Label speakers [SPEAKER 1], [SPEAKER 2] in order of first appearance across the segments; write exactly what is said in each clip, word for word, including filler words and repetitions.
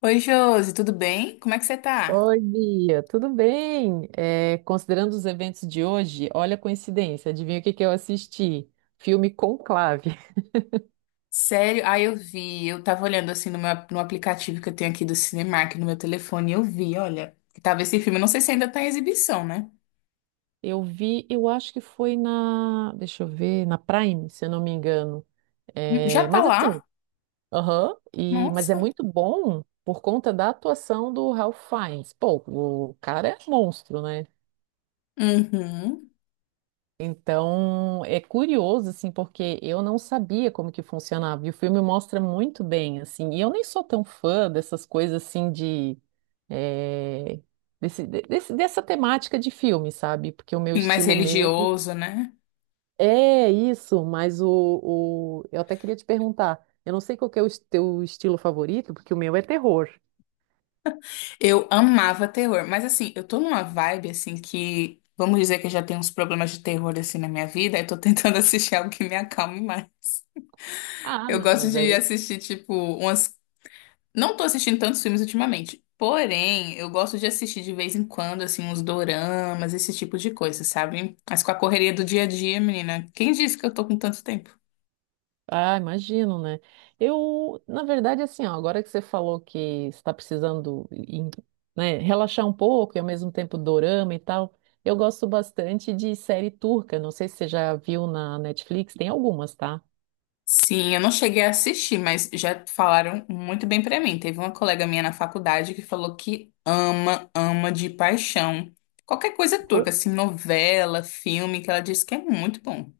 [SPEAKER 1] Oi, Josi, tudo bem? Como é que você tá?
[SPEAKER 2] Oi, Bia, tudo bem? É, considerando os eventos de hoje, olha a coincidência, adivinha o que que eu assisti? Filme Conclave.
[SPEAKER 1] Sério? Ah, eu vi. Eu tava olhando assim no meu, no aplicativo que eu tenho aqui do Cinemark no meu telefone e eu vi, olha, que tava esse filme. Eu não sei se ainda tá em exibição, né?
[SPEAKER 2] Eu vi, eu acho que foi na, deixa eu ver, na Prime, se eu não me engano.
[SPEAKER 1] Hum, Já
[SPEAKER 2] É,
[SPEAKER 1] tá
[SPEAKER 2] mas assim,
[SPEAKER 1] lá?
[SPEAKER 2] aham, e, mas é
[SPEAKER 1] Nossa.
[SPEAKER 2] muito bom por conta da atuação do Ralph Fiennes. Pô, o cara é monstro, né?
[SPEAKER 1] Uhum.
[SPEAKER 2] Então, é curioso, assim, porque eu não sabia como que funcionava. E o filme mostra muito bem, assim. E eu nem sou tão fã dessas coisas, assim, de... eh, desse- de- desse- dessa temática de filme, sabe? Porque o meu
[SPEAKER 1] Sim, mais
[SPEAKER 2] estilo mesmo
[SPEAKER 1] religioso, né?
[SPEAKER 2] é isso, mas o, o... Eu até queria te perguntar. Eu não sei qual que é o es- teu estilo favorito, porque o meu é terror.
[SPEAKER 1] Eu amava terror, mas assim, eu tô numa vibe assim que, vamos dizer que eu já tenho uns problemas de terror assim na minha vida, eu tô tentando assistir algo que me acalme mais.
[SPEAKER 2] Ah,
[SPEAKER 1] Eu
[SPEAKER 2] não,
[SPEAKER 1] gosto
[SPEAKER 2] mas
[SPEAKER 1] de
[SPEAKER 2] aí...
[SPEAKER 1] assistir, tipo, umas. Não tô assistindo tantos filmes ultimamente. Porém, eu gosto de assistir de vez em quando, assim, uns doramas, esse tipo de coisa, sabe? Mas com a correria do dia a dia, menina, quem disse que eu tô com tanto tempo?
[SPEAKER 2] Ah, imagino, né? Eu, na verdade, assim, ó, agora que você falou que está precisando, em- né, relaxar um pouco e ao mesmo tempo dorama e tal, eu gosto bastante de série turca. Não sei se você já viu na Netflix, tem algumas, tá?
[SPEAKER 1] Sim, eu não cheguei a assistir, mas já falaram muito bem pra mim. Teve uma colega minha na faculdade que falou que ama, ama de paixão. Qualquer coisa turca, assim, novela, filme, que ela disse que é muito bom.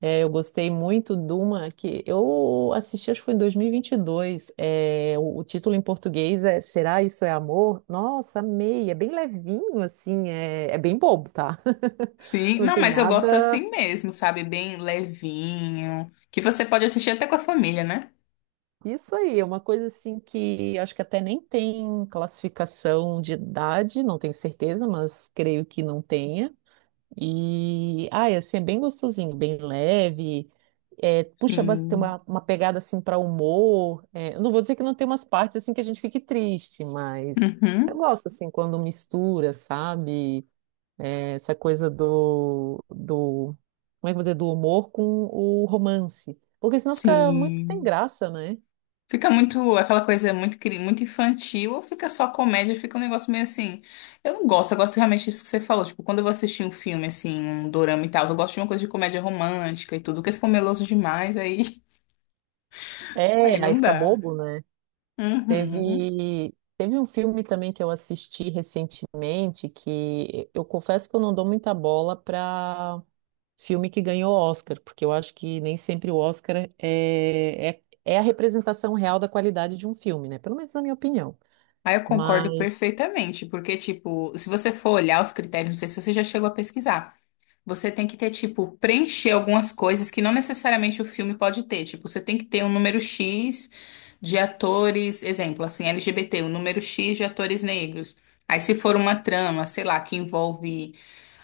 [SPEAKER 2] É, eu gostei muito de uma que eu assisti, acho que foi em dois mil e vinte e dois. É, o, o título em português é Será Isso é Amor? Nossa, amei. É bem levinho, assim, é, é bem bobo, tá?
[SPEAKER 1] Sim,
[SPEAKER 2] Não
[SPEAKER 1] não,
[SPEAKER 2] tem
[SPEAKER 1] mas eu gosto
[SPEAKER 2] nada.
[SPEAKER 1] assim mesmo, sabe? Bem levinho, que você pode assistir até com a família, né?
[SPEAKER 2] Isso aí, é uma coisa assim que acho que até nem tem classificação de idade, não tenho certeza, mas creio que não tenha. E, ah, é assim, é bem gostosinho, bem leve, é, puxa, bas- tem
[SPEAKER 1] Sim.
[SPEAKER 2] uma, uma, pegada assim para humor. É, eu não vou dizer que não tem umas partes assim que a gente fique triste, mas eu
[SPEAKER 1] Uhum.
[SPEAKER 2] gosto assim quando mistura, sabe? É, essa coisa do, do, como é que eu vou dizer, do humor com o romance, porque senão fica muito sem
[SPEAKER 1] Sim.
[SPEAKER 2] graça, né?
[SPEAKER 1] Fica muito aquela coisa muito, cri- muito infantil, ou fica só comédia, fica um negócio meio assim. Eu não gosto, eu gosto realmente disso que você falou. Tipo, quando eu vou assistir um filme, assim, um dorama e tal, eu gosto de uma coisa de comédia romântica e tudo, porque se for meloso demais, aí, aí
[SPEAKER 2] É, aí
[SPEAKER 1] não
[SPEAKER 2] fica
[SPEAKER 1] dá.
[SPEAKER 2] bobo, né?
[SPEAKER 1] Uhum.
[SPEAKER 2] Teve, teve um filme também que eu assisti recentemente que eu confesso que eu não dou muita bola para filme que ganhou Oscar, porque eu acho que nem sempre o Oscar é, é, é a representação real da qualidade de um filme, né? Pelo menos na minha opinião.
[SPEAKER 1] Aí eu concordo
[SPEAKER 2] Mas,
[SPEAKER 1] perfeitamente, porque, tipo, se você for olhar os critérios, não sei se você já chegou a pesquisar. Você tem que ter, tipo, preencher algumas coisas que não necessariamente o filme pode ter. Tipo, você tem que ter um número X de atores, exemplo, assim, L G B T, um número X de atores negros. Aí, se for uma trama, sei lá, que envolve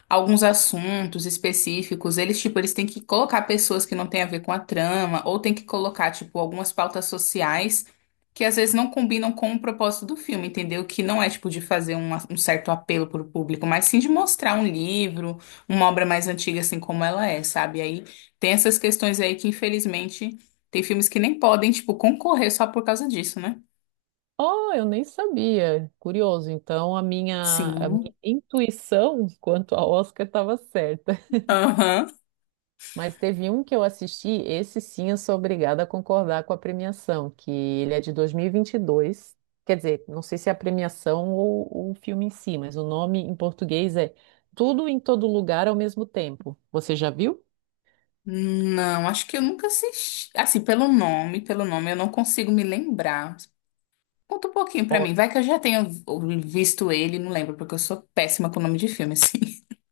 [SPEAKER 1] alguns assuntos específicos, eles, tipo, eles têm que colocar pessoas que não têm a ver com a trama, ou têm que colocar, tipo, algumas pautas sociais que às vezes não combinam com o propósito do filme, entendeu? Que não é, tipo, de fazer um, um certo apelo para o público, mas sim de mostrar um livro, uma obra mais antiga, assim como ela é, sabe? Aí tem essas questões aí que, infelizmente, tem filmes que nem podem, tipo, concorrer só por causa disso, né?
[SPEAKER 2] oh, eu nem sabia. Curioso. Então, a minha, a
[SPEAKER 1] Sim.
[SPEAKER 2] minha intuição quanto a Oscar estava certa.
[SPEAKER 1] Aham.
[SPEAKER 2] Mas teve um que eu assisti, esse sim eu sou obrigada a concordar com a premiação, que ele é de dois mil e vinte e dois. Quer dizer, não sei se é a premiação ou o filme em si, mas o nome em português é Tudo em Todo Lugar ao Mesmo Tempo. Você já viu?
[SPEAKER 1] Não, acho que eu nunca assisti. Assim, pelo nome, pelo nome, eu não consigo me lembrar. Conta um pouquinho pra
[SPEAKER 2] Ó,
[SPEAKER 1] mim. Vai que eu já tenha visto ele, não lembro, porque eu sou péssima com o nome de filme, assim.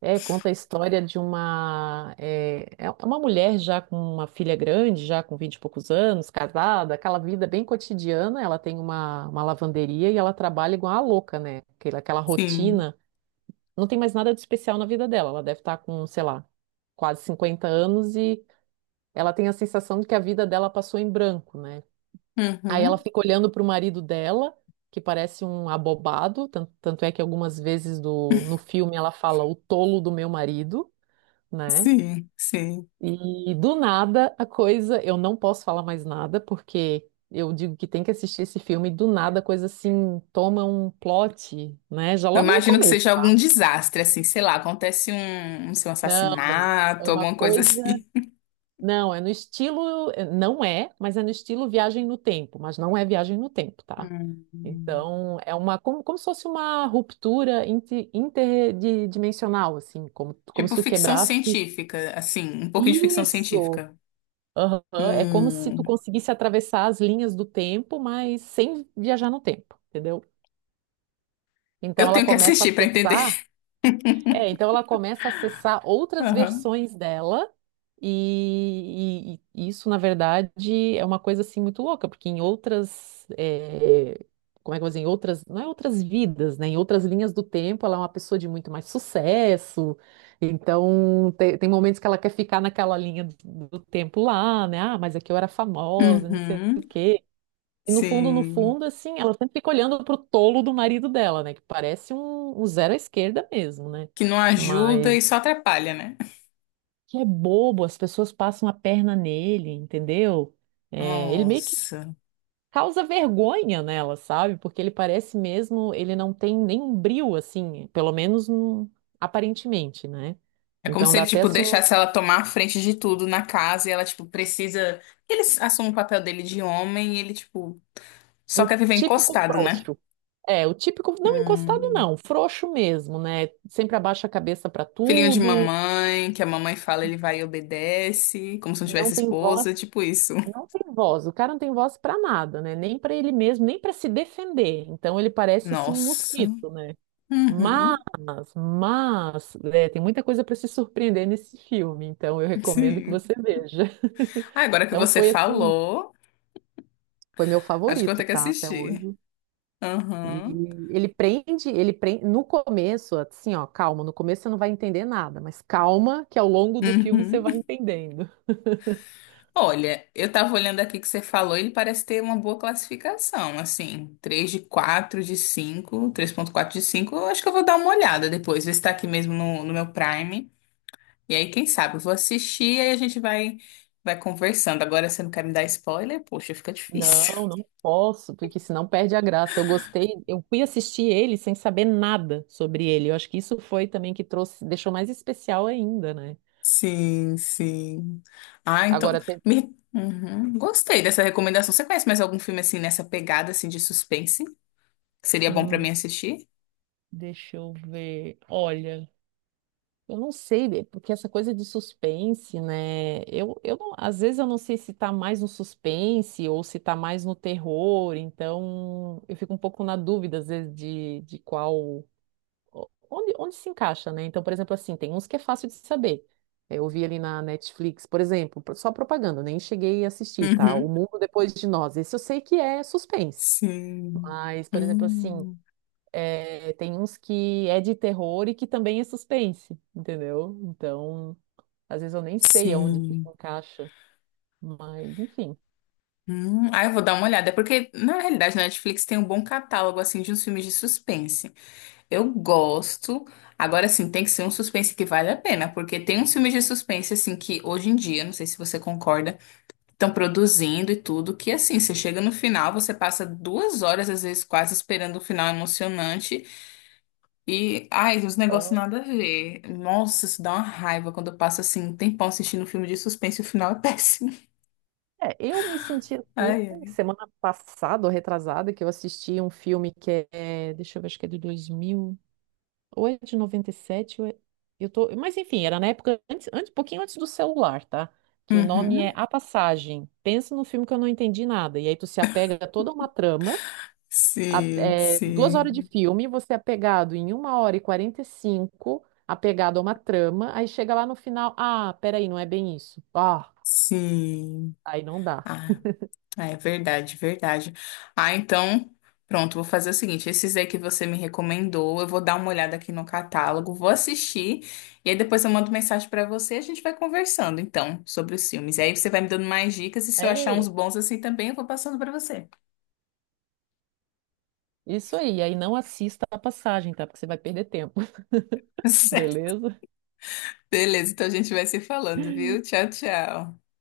[SPEAKER 2] é, conta a história de uma, é, é uma mulher já com uma filha grande, já com vinte e poucos anos, casada, aquela vida bem cotidiana. Ela tem uma, uma lavanderia e ela trabalha igual a louca, né? Aquela, aquela
[SPEAKER 1] Sim.
[SPEAKER 2] rotina não tem mais nada de especial na vida dela. Ela deve estar com, sei lá, quase cinquenta anos e ela tem a sensação de que a vida dela passou em branco, né? Aí ela
[SPEAKER 1] Uhum.
[SPEAKER 2] fica olhando para o marido dela, que parece um abobado, tan- tanto é que algumas vezes do, no filme ela fala o tolo do meu marido, né?
[SPEAKER 1] Sim, sim.
[SPEAKER 2] E do nada a coisa, eu não posso falar mais nada, porque eu digo que tem que assistir esse filme, e do nada a coisa assim toma um plot, né? Já
[SPEAKER 1] Eu
[SPEAKER 2] logo no
[SPEAKER 1] imagino que
[SPEAKER 2] começo,
[SPEAKER 1] seja
[SPEAKER 2] tá?
[SPEAKER 1] algum desastre, assim, sei lá, acontece um, não sei, um
[SPEAKER 2] Não, é
[SPEAKER 1] assassinato,
[SPEAKER 2] uma
[SPEAKER 1] alguma coisa
[SPEAKER 2] coisa.
[SPEAKER 1] assim.
[SPEAKER 2] Não, é no estilo, eh, não é, mas é no estilo viagem no tempo, mas não é viagem no tempo, tá?
[SPEAKER 1] Hum.
[SPEAKER 2] Então, é uma, como, como se fosse uma ruptura inti- interdimensional, assim, como, como se
[SPEAKER 1] Tipo
[SPEAKER 2] tu
[SPEAKER 1] ficção
[SPEAKER 2] quebrasse.
[SPEAKER 1] científica, assim, um pouquinho de ficção
[SPEAKER 2] Isso!
[SPEAKER 1] científica.
[SPEAKER 2] Aham, é como se tu
[SPEAKER 1] Hum.
[SPEAKER 2] conseguisse atravessar as linhas do tempo, mas sem viajar no tempo, entendeu? Então
[SPEAKER 1] Eu
[SPEAKER 2] ela
[SPEAKER 1] tenho que
[SPEAKER 2] começa a
[SPEAKER 1] assistir pra entender.
[SPEAKER 2] acessar, é, então ela começa a acessar outras
[SPEAKER 1] Aham.
[SPEAKER 2] versões dela. E, e- e isso, na verdade, é uma coisa assim muito louca, porque em outras, eh, como é que eu vou dizer, em outras, não é outras vidas, né? Em outras linhas do tempo, ela é uma pessoa de muito mais sucesso. Então, te- tem, momentos que ela quer ficar naquela linha do, do tempo lá, né? Ah, mas aqui eu era famosa, não sei.
[SPEAKER 1] Uhum.
[SPEAKER 2] E no fundo, no
[SPEAKER 1] Sim.
[SPEAKER 2] fundo, assim, ela sempre fica olhando pro tolo do marido dela, né? Que parece um, um zero à esquerda mesmo, né?
[SPEAKER 1] Que não ajuda e só atrapalha, né?
[SPEAKER 2] Que é bobo, as pessoas passam a perna nele, entendeu? É, ele meio que
[SPEAKER 1] Nossa.
[SPEAKER 2] causa vergonha nela, sabe? Porque ele parece mesmo, ele não tem nenhum brio, assim, pelo menos hum, aparentemente, né?
[SPEAKER 1] É como
[SPEAKER 2] Então
[SPEAKER 1] se
[SPEAKER 2] dá
[SPEAKER 1] ele,
[SPEAKER 2] até
[SPEAKER 1] tipo,
[SPEAKER 2] assim, um,
[SPEAKER 1] deixasse ela tomar a frente de tudo na casa e ela, tipo, precisa. Ele assume o papel dele de homem e ele, tipo, só
[SPEAKER 2] um
[SPEAKER 1] quer viver
[SPEAKER 2] típico
[SPEAKER 1] encostado, né?
[SPEAKER 2] frouxo. É, o típico, não encostado
[SPEAKER 1] Hum.
[SPEAKER 2] não, frouxo mesmo, né? Sempre abaixa a cabeça pra
[SPEAKER 1] Filhinho de
[SPEAKER 2] tudo,
[SPEAKER 1] mamãe, que a mamãe fala, ele vai e obedece, como se não
[SPEAKER 2] não
[SPEAKER 1] tivesse
[SPEAKER 2] tem voz,
[SPEAKER 1] esposa, tipo isso.
[SPEAKER 2] não tem voz. O cara não tem voz pra nada, né? Nem pra ele mesmo, nem pra se defender. Então ele parece assim um
[SPEAKER 1] Nossa.
[SPEAKER 2] mosquito, né? Mas,
[SPEAKER 1] Uhum.
[SPEAKER 2] mas, é, tem muita coisa para se surpreender nesse filme, então eu recomendo que
[SPEAKER 1] Sim.
[SPEAKER 2] você veja.
[SPEAKER 1] Ah, agora que
[SPEAKER 2] Então
[SPEAKER 1] você
[SPEAKER 2] foi assim,
[SPEAKER 1] falou,
[SPEAKER 2] foi meu
[SPEAKER 1] acho que eu vou
[SPEAKER 2] favorito,
[SPEAKER 1] ter que
[SPEAKER 2] tá, até
[SPEAKER 1] assistir.
[SPEAKER 2] hoje.
[SPEAKER 1] Aham.
[SPEAKER 2] E ele prende, ele prende no começo, assim, ó, calma, no começo você não vai entender nada, mas calma que ao longo do filme você vai
[SPEAKER 1] Uhum.
[SPEAKER 2] entendendo.
[SPEAKER 1] Olha, eu tava olhando aqui que você falou, ele parece ter uma boa classificação, assim, três de quatro, de cinco, três ponto quatro de cinco. Eu acho que eu vou dar uma olhada depois, ver se tá aqui mesmo no, no meu Prime, e aí quem sabe eu vou assistir, aí a gente vai, vai conversando, agora você não quer me dar spoiler? Poxa, fica difícil.
[SPEAKER 2] Não, não posso, porque senão perde a graça. Eu gostei, eu fui assistir ele sem saber nada sobre ele. Eu acho que isso foi também que trouxe, deixou mais especial ainda, né?
[SPEAKER 1] Sim, sim. Ah, então,
[SPEAKER 2] Agora tem.
[SPEAKER 1] me... Uhum, gostei dessa recomendação, você conhece mais algum filme assim, nessa pegada assim de suspense? Seria bom pra mim
[SPEAKER 2] hum,
[SPEAKER 1] assistir?
[SPEAKER 2] Deixa eu ver. Olha, eu não sei, é porque essa coisa de suspense, né? Eu, eu não- às vezes eu não sei se tá mais no suspense ou se tá mais no terror, então eu fico um pouco na dúvida, às vezes, de, de qual. Onde, onde se encaixa, né? Então, por exemplo, assim, tem uns que é fácil de saber. É, eu vi ali na Netflix, por exemplo, só propaganda, nem cheguei a assistir, tá? O
[SPEAKER 1] Uhum.
[SPEAKER 2] Mundo Depois de Nós. Esse eu sei que é suspense.
[SPEAKER 1] Sim.
[SPEAKER 2] Mas, por exemplo, assim.
[SPEAKER 1] Hum,
[SPEAKER 2] É, tem uns que é de terror e que também é suspense, entendeu? Então, às vezes eu nem sei aonde que se
[SPEAKER 1] sim.
[SPEAKER 2] encaixa, mas enfim.
[SPEAKER 1] Hum. Ah, eu vou dar uma olhada. É porque, na realidade, na Netflix tem um bom catálogo, assim, de uns filmes de suspense. Eu gosto. Agora, sim, tem que ser um suspense que vale a pena. Porque tem uns filmes de suspense, assim, que hoje em dia, não sei se você concorda, estão produzindo e tudo, que, assim, você chega no final, você passa duas horas, às vezes, quase esperando o final emocionante. E, ai, os negócios
[SPEAKER 2] Ah,
[SPEAKER 1] nada a ver. Nossa, isso dá uma raiva quando eu passo assim um tempão assistindo um filme de suspense e o final é péssimo.
[SPEAKER 2] é, eu me senti assim
[SPEAKER 1] Ai, ai.
[SPEAKER 2] semana passada, ou retrasada, que eu assisti um filme que é, deixa eu ver, acho que é de dois mil ou é de noventa e sete ou é, eu tô, mas enfim, era na época antes, antes, um pouquinho antes do celular, tá? Que o nome
[SPEAKER 1] Uhum.
[SPEAKER 2] é A Passagem. Pensa num filme que eu não entendi nada, e aí tu se apega a toda uma trama, a-
[SPEAKER 1] Sim,
[SPEAKER 2] é, duas horas de
[SPEAKER 1] sim,
[SPEAKER 2] filme, você é pegado em uma hora e quarenta e cinco, apegado a uma trama, aí chega lá no final, ah, peraí, não é bem isso. Ah,
[SPEAKER 1] sim.
[SPEAKER 2] aí não dá.
[SPEAKER 1] Ah, é verdade, verdade. Ah, então, pronto, vou fazer o seguinte: esses aí que você me recomendou, eu vou dar uma olhada aqui no catálogo, vou assistir, e aí depois eu mando mensagem pra você e a gente vai conversando, então, sobre os filmes. E aí você vai me dando mais dicas, e se eu achar uns
[SPEAKER 2] É
[SPEAKER 1] bons assim também, eu vou passando pra você.
[SPEAKER 2] isso aí, aí não assista a passagem, tá? Porque você vai perder tempo, beleza?
[SPEAKER 1] Beleza, então a gente vai se falando, viu? Tchau, tchau.